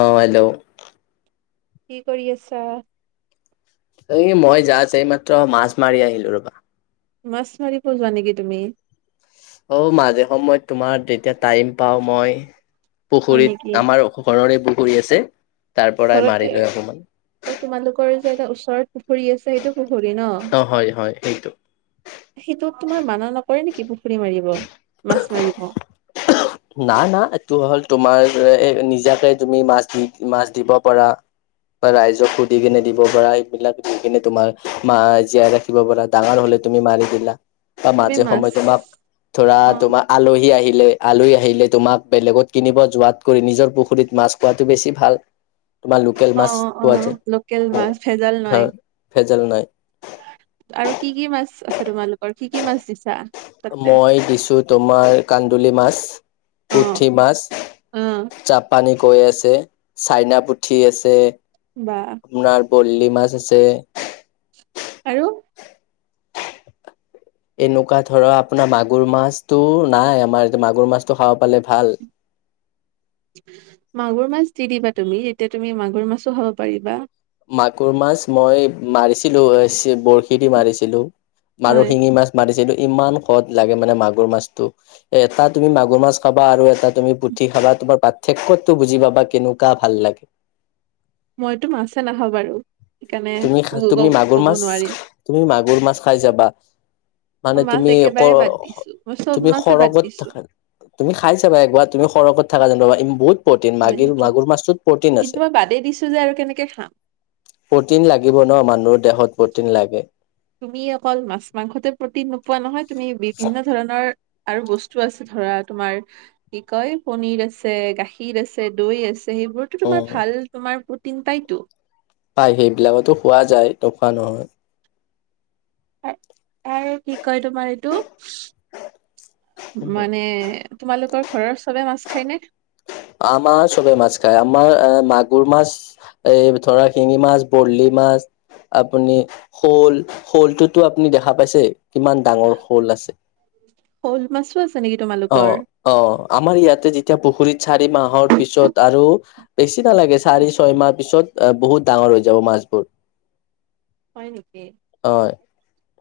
অ' hello. কি কৰি আছা? এই মই যাচ এই মাত্ৰ মাছ মাৰি আহিলোঁ ৰবা। মাছ মাৰিব যোৱা নেকি তুমি? অ' মাজে সময়ত তোমাৰ যেতিয়া টাইম পাও মই হয় নেকি? পুখুৰীত আমাৰ অখ ঘৰৰে পুখুৰী আছে তাৰপৰাই ঘৰতে মাৰি লৈ আহোঁ অকমান। অ' তোমালোকৰ যে এটা ওচৰত পুখুৰী আছে সেইটো পুখুৰী ন'? অ' হয় হয়, সেইটো। সেইটো তোমাৰ মানা নকৰে নেকি, পুখুৰী মাৰিব, মাছ মাৰিব? নাই না এইটো হ'ল তোমাৰ নিজাকে তুমি মাছ দি মাছ দিব পৰা বা ৰাইজক সুধি কেনে দিব পৰা, এইবিলাক দি কেনে তোমাৰ মা জীয়াই দিব পাৰা, ডাঙৰ হ'লে তুমি মাৰি দিলা। বা তুমি মাজে মাছ সময়ে তোমাক ধৰা অ তোমাৰ আলহী আহিলে। আলহী আহিলে তোমাক বেলেগত কিনিব যোৱাতকৈ নিজৰ পুখুৰীত মাছ খোৱাটো বেছি ভাল। তোমাৰ লোকেল অ মাছ অ পোৱা লোকেল যায়, মাছ ভেজাল নাই অ' ভেজাল নাই। আৰু কি কি মাছ আছে তোমালোকৰ? কি কি মাছ দিছা? তাতে? মই দিছোঁ তোমাৰ কান্দুলি মাছ। অ পুঠি মাছ, অ চাপ পানী কৈ আছে, চাইনা পুঠি আছে। বা। আপোনাৰ ভৰলি মাছ আছে। আৰু? এনেকুৱা ধৰা, আপোনাৰ মাগুৰ মাছটো, নাই আমাৰ, মাগুৰ মাছটো খাব পালে, ভাল। মাগুৰ মাছ দি দিবা তুমি? এতিয়া, তুমি মাগুৰ মাছো খাব পাৰিবা। মাগুৰ মাছ, মই মাৰিছিলোঁ। এ, [unintelligible] বৰশী দি মাৰিছিলোঁ। মাগুৰ, হয় শিঙি মাছ মাৰিছিলোঁ। ইমান সত লাগে মানে, মাগুৰ মাছটো। এটা তুমি, মাগুৰ মাছ খাবা। আৰু এটা তুমি, পুঠি খাবা, তোমাৰ পাৰ্থক্যটো বুজি পাবা, কেনেকুৱা ভাল লাগে! মইতো, মাছে নাখাওঁ বাৰু। সেইকাৰণে, তুমি তুমি [unintelligible] মাগুৰ ক'ব মাছ নোৱাৰি আৰু। তুমি, মাগুৰ মাছ খাই যাবা? মানে, মই মাছ তুমি একেবাৰে বাদ [unintelligible] দিছো মই চব তুমি মাছে বাদ সৰগত দিছো। থাকা। তুমি খাই চাবা, একবাৰ? তুমি সৰগত থাকা যেনিবা, বহুত প্ৰটিন [unintelligible] মাগুৰ মাছটোত প্ৰটিন আছে। বাদে দিছে। যে আৰু কেনেকে খাম। প্ৰটিন লাগিব ন'! মানুহৰ দেহত প্ৰটিন লাগে। তুমি অকল মাছ-মাংসতে প্ৰটিন নোপোৱা, নহয়। তুমি বিভিন্ন ধৰণৰ আৰু বস্তু আছে ধৰা, তোমাৰ কি কয়! পনীৰ আছে, গাখীৰ আছে, দৈ আছে। সেইবোৰতো, তোমাৰ উম ভাল! তোমাৰ প্ৰটিন পাইতো। পায়, সেইবিলাকতো খোৱা যায়। ত' খোৱা নহয়। আৰু কি কয়! তোমাৰ এইটো মানে, তোমালোকৰ ঘৰত চবে, মাছ খায়নে? আমাৰ চবেই মাছ খায়। আমাৰ মাগুৰ মাছ এই ধৰা, শিঙি মাছ, বৰালি মাছ। আপুনি, শ'ল-শ'লটোতো আপুনি দেখা পাইছে? কিমান ডাঙৰ শ'ল আছে! শ'ল মাছো আছে নেকি তোমালোকৰ অ'! অ'! আমাৰ ইয়াতে যেতিয়া, পুখুৰীত চাৰি মাহৰ পিছত আৰু বেছি নালাগে, চাৰি- ছয়মাহ পিছত, বহুত ডাঙৰ হৈ যাব, মাছবোৰ। হয়, নেকি? অ'!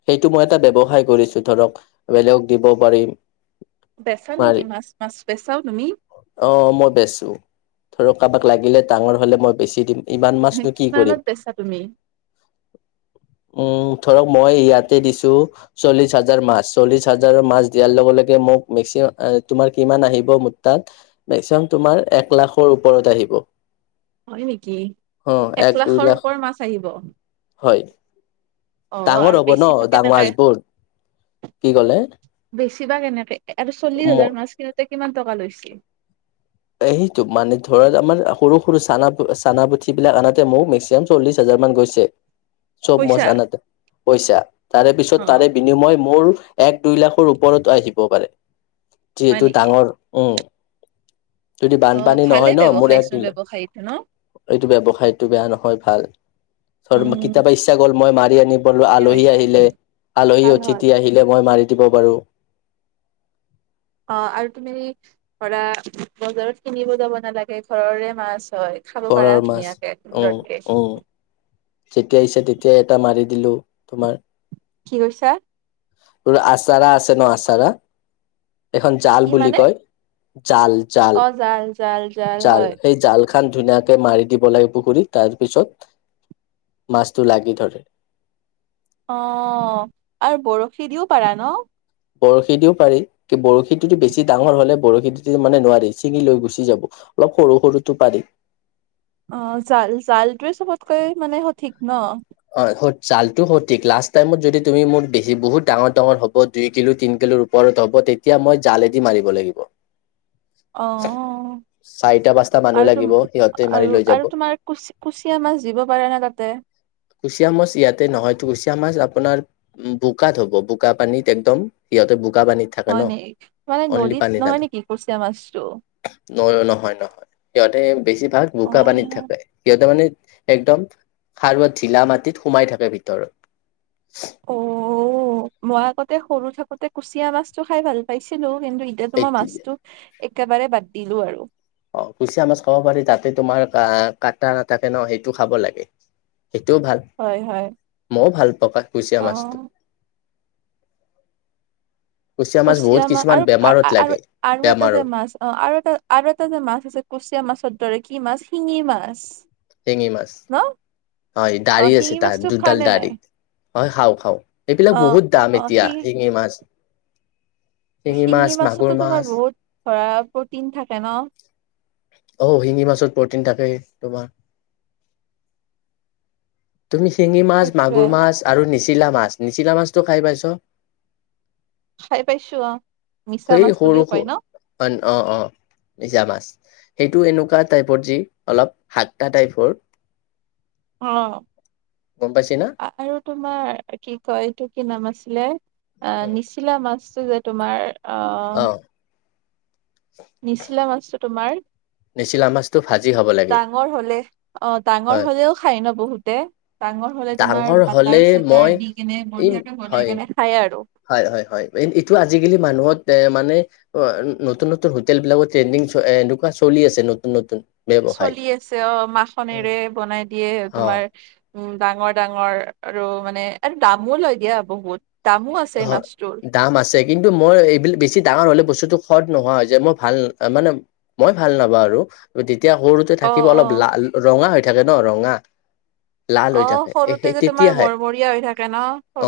সেইটো মই তাতে, ব্যৱসায় কৰিছোঁ ধৰক, বেলেগ দিব পাৰিম। বেচা নেকি, মাৰি মাছ-মাছ বেচাও তুমি? অ'! মই বেচো। ধৰক, কাৰোবাক লাগিলে, ডাঙৰ হ'লে মই বেছি দিম। ইমান মাছনো, কি কিমানত কৰিম! বেচা তুমি অ'! ধৰক, মই ইয়াতে দিছোঁ। চল্লিশ হাজাৰ মাছ, চল্লিশ হাজাৰৰ মাছ দিয়াৰ লগে, লগে মোক নিছে। তোমাৰ কিমান আহিব, মোৰ তাত? মেক্সিমাম তোমাৰ, এক লাখৰ ওপৰত আহিব। হয় নেকি অ'! এক- দুই লাখৰ লাখ। ওপৰ মাছ আহিব। অ হয়! ডাঙৰ আৰু হ'ব ন'! বেচিবা ডাঙৰ কেনেকে? মাছবোৰ। কি ক'লে বেচিবা কেনেকে? আৰু চল্লিশ হাজাৰ মাছ কিনোতে, কিমান টকা লৈছিল? এ, সেইটো মানে ধৰক, আমাৰ সৰু-সৰু, চানা- চানা পুঠিবিলাক আনোতে, মোৰ মেক্সিমাম, চল্লিশ হাজাৰ মান গৈছে। চব মাছ পইচা? আনোতে পইছা, তাৰে পিছত অ তাৰে, বিনিময় মোৰ, এক-দুই লাখৰ ওপৰত আহিব পাৰে। হয় যিহেতু, নেকি? ডাঙৰ! উম। যদি, অ বানপানী ভালে নহয় ন'! মোৰ ব্যৱসায়চোন এক-দুই ব্যৱসায়ীটো ন? [unintelligible] এইটো, ব্যৱসায়টো বেয়া নহয়, ভাল। উম কেতিয়াবা, ইচ্ছা গ'ল, মই মাৰি আনিব পলোঁ। ঠিকে আলহী কৈছা আহিলে, আলহী ভাল হয়। অতিথি আহিল। মই মাৰি দিব পাৰোঁ। অ'! আৰু তুমি ধৰা, বজাৰত কিনিব যাব নালাগে, ঘৰৰে মাছ হয়। খাব পাৰা ঘৰৰ মাছ ধুনীয়াকে! উম উম [unintelligible] যেতিয়া আহিছে, তেতিয়াই এটা মাৰি দিলোঁ, তোমাৰ। কি কৰিছা? [unintelligible] এখন জাল কি বুলি মানে? কয়। জাল-জাল। অ জাল জাল জাল, হয়। সেই জাল। [unintelligible] ধুনীয়াকে মাৰি দিব লাগে, পুখুৰীত। তাৰ পিছত, মাছটো লাগি ধৰে। অ'! আৰু বৰশী দিওঁ পাৰা ন'? বৰশী দিওঁ পাৰি, কি বৰশীটো দি বেছি ডাঙৰ হ'লে বৰশীটো দি মানে নোৱাৰি, ছিঙি লৈ গুচি যাব। অলপ সৰু, সৰুটো পাৰি। অ', জাল-জালটোয়ে চবতকৈ মানে সঠিক ন! অ', হয়, জালটোয়ে সঠিক লাষ্ট টাইমত যদি তুমি মোৰ বেছি বহুত ডাঙৰ, ডাঙৰ হ'ব দুই কিলো তিন কিলো ওপৰত হ'ব, তেতিয়া মই জালেদি মাৰিব লাগিব। অ চাৰিটা পাঁচটা মানুহ লাগিব সিহঁতে মাৰি লৈ যাব। কুচি-কুচিয়া মাছ দিব পাৰে নে তাতে? কুচিয়া মাছ ইয়াতে নহয়, কুচিয়া মাছ আপোনাৰ বোকাত হ'ব বোকা পানীত একদম, সিহঁতে বোকা পানীত থাকে হয়, ন নি মানে নদীত নহয় নেকি কুচিয়া মাছটো? ন-নহয়, নহয় সিহঁতে বেছিভাগ অ বোকা পানীত থাকে, সিহঁতে মানে একদম সাৰুৱ ঢিলা মাটিত সোমাই থাকে ভিতৰত। অ', মই আগতে সৰু থাকোঁতে কুচিয়া মাছ খাই ভাল পাইছিলোঁ কিন্তু এতিয়াতো মই এইটোৱে মাছতো একেবাৰে বাদ দিলো আৰু। অ', কুচিয়া মাছ খাব পাৰি তাতে তোমাৰ কাটা নাথাকে ন, সেইটো খাব লাগে। সেইটোও ভাল, হয় হয় মইও ভাল পাওঁ কুচিয়া অ মাছটো। বহুত কুচিয়া মাছ কিছুমান আৰু, বেমাৰত লাগে আৰু এটা যে বেমাৰত মাছ অ', আৰু এটা আৰু এটা যে মাছ আছে কুচিয়া মাছৰ দৰে কি মাছ শিঙি মাছ! শিঙি মাছ ন হয়, অ দাঢ়ি আছে শিঙি তাৰ মাছটো খোৱা দুডাল নে নাই দাঢ়ি। হয়, খাওঁ, খাওঁ। এইবিলাক অ বহুত দাম এতিয়া শিঙি মাছ। মাছ শিঙি মাগুৰ মাছতো তোমাৰ মাছ বহুত ধৰা প্ৰ'টিন থাকে ন! অ', শিঙি মাছত প্ৰ'টিন থাকে তোমাৰ। তুমি শিঙি মাছ, সেইটোৱে মাগুৰ মাছ আৰু নিচিলা মাছ, নিচিলা মাছটো খাই পাইছ? খাই পাইছোঁ অ'। মিছা সেই মাছ সৰু, বুলিও সৰু কয় ন অন অ', অ', নিজা মাছ। সেইটো এনেকুৱা টাইপৰ যি অলপ হাত্তা টাইপৰ। অ', গম পাইছে না? আৰু তোমাৰ কি কয় এইটো কি নাম আছিলে আ, নিচিলা মাছটো যে তোমাৰ আহ অ', নিচিলা মাছটো তোমাৰ নিচিলা মাছটো ভাজি খাব লাগে ডাঙৰ হ'লে অ', ডাঙৰ হয়। হ'লেও খাই ন বহুতে, ডাঙৰ হ'লে তোমাৰ ডাঙৰ হ'লে বাটাৰ চাটাৰ মই দি কেনে এই বঢ়িয়াকে বনাই হয়, কেনে খাই আৰু। হয়, হয়, হয়, এইটো আজিকালি মানুহত এ, মানে অ', নতুন, নতুন হোটেলবিলাকত ট্ৰেইনিং চ এনেকুৱা চলি আছে নতুন, নতুন। ব্যৱসায়। চলি আছে অ', মাখনেৰে বনাই দিয়ে অ', তোমাৰ উম, ডাঙৰ, ডাঙৰ আৰু মানে আৰু দামো লয় দিয়া বহুত। দামো আছে হয় মাছটোৰ। দাম আছে কিন্তু মই এইবিলাক বেছি ডাঙৰ হ'লে বস্তুটো সোৱাদ নোহোৱা হৈ যায়, মই ভাল মানে মই ভাল নাপাওঁ আৰু তেতিয়া সৰু তে অ থাকিব লা অ অলপ ৰঙা হৈ থাকে ন ৰঙা! লাল অ হৈ থাকে সৰুতে এই যে তোমাৰ তেতিয়াহে মৰমৰীয়া হৈ থাকে ন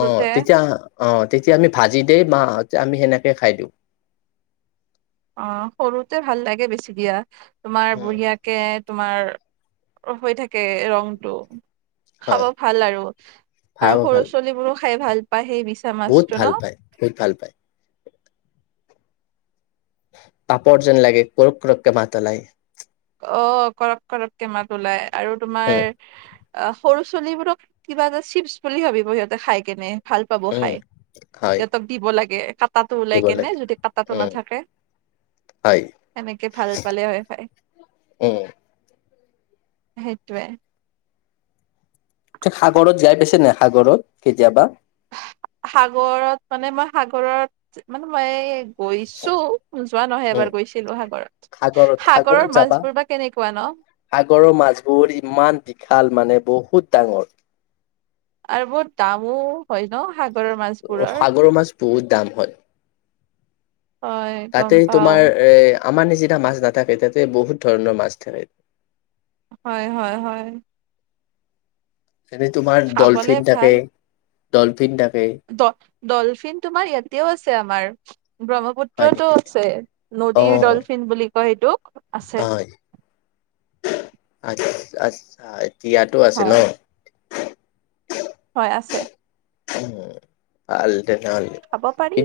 অ', তেতিয়া অ', তেতিয়া আমি ভাজি দেই মাহঁতে আমি সেনেকেই খাই দিওঁ। অ', সৰুতে ভাল লাগে বেছি দিয়া, তোমাৰ উম বঢ়িয়া কে তোমাৰ অলপ হৈ থাকে ৰংটো। খাব হয় ভাল আৰু, আৰু ভাল সৰু ভাল ছোৱালীবোৰো খাই ভাল পায় সেই বি বহুত ভাল পায়, বহুত ভাল পায়। পাপৰ যেন লাগে, কুৰোক, কুৰোককে মাত ওলায়। অ', কৰক, কৰক কে মাত ওলাই আৰু তোমাৰ উম অ', সৰু ছোৱালীবোৰক কিবা এটা চিপছ বুলি ভাবিব সিহঁতে খাই কেনে। ভাল পাব উম খাই, হয় সিহঁতক দিব লাগে [unintelligible] কাটাটো দিব ওলাই কেনে লাগে যদি কাটাটো উম নাথাকে সেনেকে ভাল পালে হয় [unintelligible] এহ সেইটোৱেই। [unintelligible] সাগৰত যায় পাইছে নে নাই সাগৰত কেতিয়াবা? সাগৰত মানে মই সাগৰত [unintelligible] মই গৈছোঁ, যোৱা নহয় উম এবাৰ গৈছিলোঁ সাগৰত। সাগৰত সাগৰত সাগৰৰ যাবা মাছবোৰ বা কেনেকুৱা ন? সাগৰৰ মাছবোৰ ইমান বিশাল মানে বহুত ডাঙৰ। আৰু বহুত দামো হয় ন সাগৰৰ মাছবোৰৰ? সাগৰৰ মাছ বহুত দাম হয় গম তাতেই পাও তোমাৰ এ আমাৰ নিচিনা মাছ নাথাকে তাতে বহুত ধৰণৰ মাছ থাকে। হয়, হয়, হয়। এনে তোমাৰ খাবলে ডলফিন থাকে, ভাল ডলফিন থাকে। ডলফিন তোমাৰ ইয়াতেও আছে আমাৰ হয় ব্ৰহ্মপুত্ৰ পুত্ৰতো, নেকি আছে অ নদীৰ ডলফিন বুলি কয় সেইটোক আছে। হয় আচ্ছা- আচ্ছা ইয়াতো আছে ন? হয় হয় আছে। [unintelligible] কিয় নোৱাৰি খাব পাৰি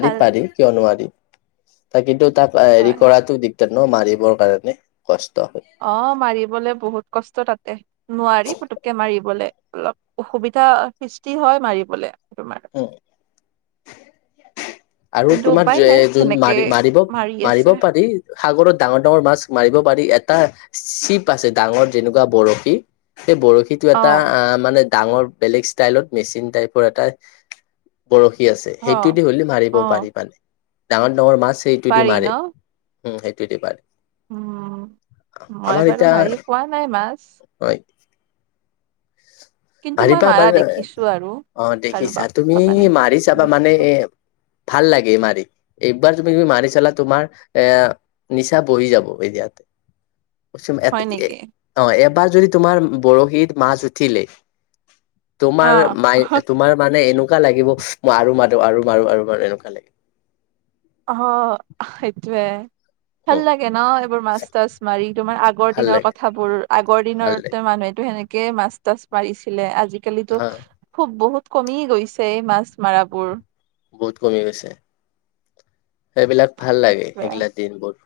ভাল ত- কিন্তু তাক হেৰি হয় কৰাতো দি [unintelligible] মাৰিবৰ কাৰণে কষ্ট হয়। অ', মাৰিবলৈ বহুত কষ্ট তাতে নোৱাৰি পুতুককে মাৰিবলে অলপ অসুবিধা সৃষ্টি হয় মাৰিবলে তোমাৰ। উম। আৰু কিন্তু তোমাৰ উপায় নাই যোন সেনেকে মাৰি-মাৰিব মাৰি মাৰিব আছে পাৰি সাগৰত ডাঙৰ ডাঙৰ মাছ মাৰিব পাৰি এটা চিপ আছে ডাঙৰ যেনেকুৱা বৰশী। সেই বৰশীটো অ এটা আহ, মানে ডাঙৰ বেলেগ ষ্টাইলত মেচিন টাইপৰ এটা বৰশী আছে, অ সেইটো দি হ'লে মাৰি অ ডাঙৰ ডাঙৰ মাছ সেইটোদি পাৰি ন মাৰে উম সেইটো দি মাৰে। উম, মই বাৰু মাৰি পোৱা নাই মাছ। হয়। কিন্তু মই পাৰিবা মাৰা মানে দেখিছো আৰু অ', কাৰোবাক দেখিছা তুমি কাবানে মাৰি চাবা মানে দেখিছো এ ভাল লাগে মাৰি। এইবাৰ তুমি- তুমি মাৰি চলা তোমাৰ এ নিচা বহি যাব এতিয়াতে [unintelligible] হয় নেকি অ', এবাৰ যদি তোমাৰ বৰশীত মাছ উঠিলে অ তোমাৰ মাই- তোমাৰ মানে এনেকুৱা লাগিব ম‌ই আৰু মাৰো আৰু মাৰো আৰু মাৰো এনেকুৱা লাগ হ, সেইটোৱেই। ভাল উম লাগে ন' এইবোৰ মাছ তাছ মাৰি তোমাৰ আগৰ ভাল দিনৰ লাগে কথাবোৰ আগৰ দিনৰ ভাল লাগে মানুহেতো সেনেক কে মাছ তাছ মাৰিছিলে আজিকালিতো হা খুব বহুত কমি গৈছে এই মাছ মৰাবোৰ। বহুত কমি গৈছে, সেইবিলাক ভাল লাগে সেইটোৱে সেইবিলা দিনবোৰ।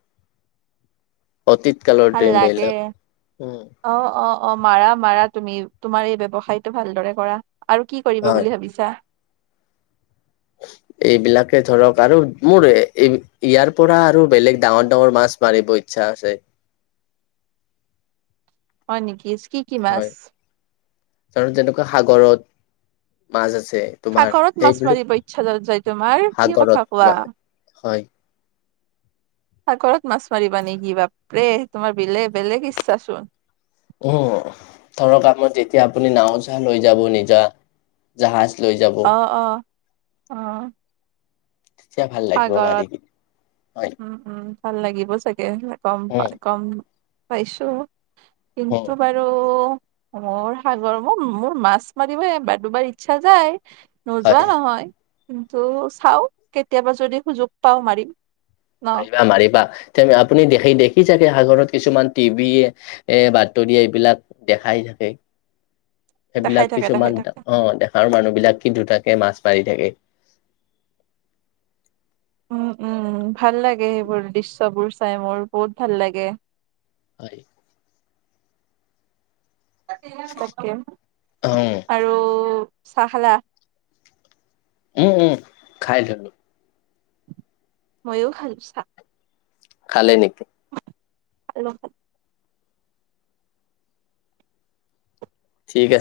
অতীত কালৰ ভাল লাগে। দিনবিলাক উম অ', অ', অ' মাৰা মাৰা তুমি তোমাৰ এই ব্যৱসায়টো ভালদৰে কৰা। আৰু কি কৰিবা হয় বুলি ভাবিছা? এইবিলাকে ধৰক আৰু মোৰ ইয়াৰ পৰা আৰু বেলেগ ডাঙৰ ডাঙৰ মাছ মাৰিব ইচ্ছা আছে। হয় নেকি? কি হয়। মাছ [unintelligible] যেনেকুৱা সাগৰত মাছ আছে তোমাৰ সাগৰত মাছ সেইবিলাক মাৰিব ইচ্ছা য-যায় তোমাৰ, কি সাগৰত কথা কোৱা? হয় সাগৰত মাছ মাৰিবা নেকি? বাপৰে, তোমাৰ বেলেগ বেলেগ ইচ্ছা চোন। অ', ধৰক কামত যেতিয়া আপুনি নাও চা লৈ যাব নিজা। জাহাজ লৈ যাব। অ অ অ তেতিয়া ভাল লাগিব মাৰি সাগৰত কিনে হয় উম, উম, ভাল লাগিব চাগে গম উম, পাই গম পাইছো উম, কিন্তু বাৰ আৰু মোৰ সাগৰ মোৰ মোৰ মাছ মাৰিব বা দুবাৰ ইচ্ছা যায়। নোযোৱা হয়। নহয় কিন্তু চাও কেতিয়াবা যদি সুযোগ পাও মাৰিম। ন মাৰিবা মাৰিবা তে আপুনি দেখি দেখি চাগে সাগৰত কিছুমান টিভি এ, বাতৰি এইবিলাক দেখাই থাকে। দেখাই সেইবিলাক থাকে দেখাই কিছুমান থাকে অ' দেখাৰ মানুহ বিলাক পিন্ধো থাকে, মাছ মাৰি থাকে। উম, উম, ভাল লাগে সেইবোৰ দৃশ্যবোৰ চাই মোৰ বহুত ভাল লাগে। হয়। তাকে, উম, আৰু চাহ খালা? উম, উম, খাই দিলো। মইয়ো খালোঁ চাহ। খালে নেকি? খালোঁ, খা ঠিক আছে।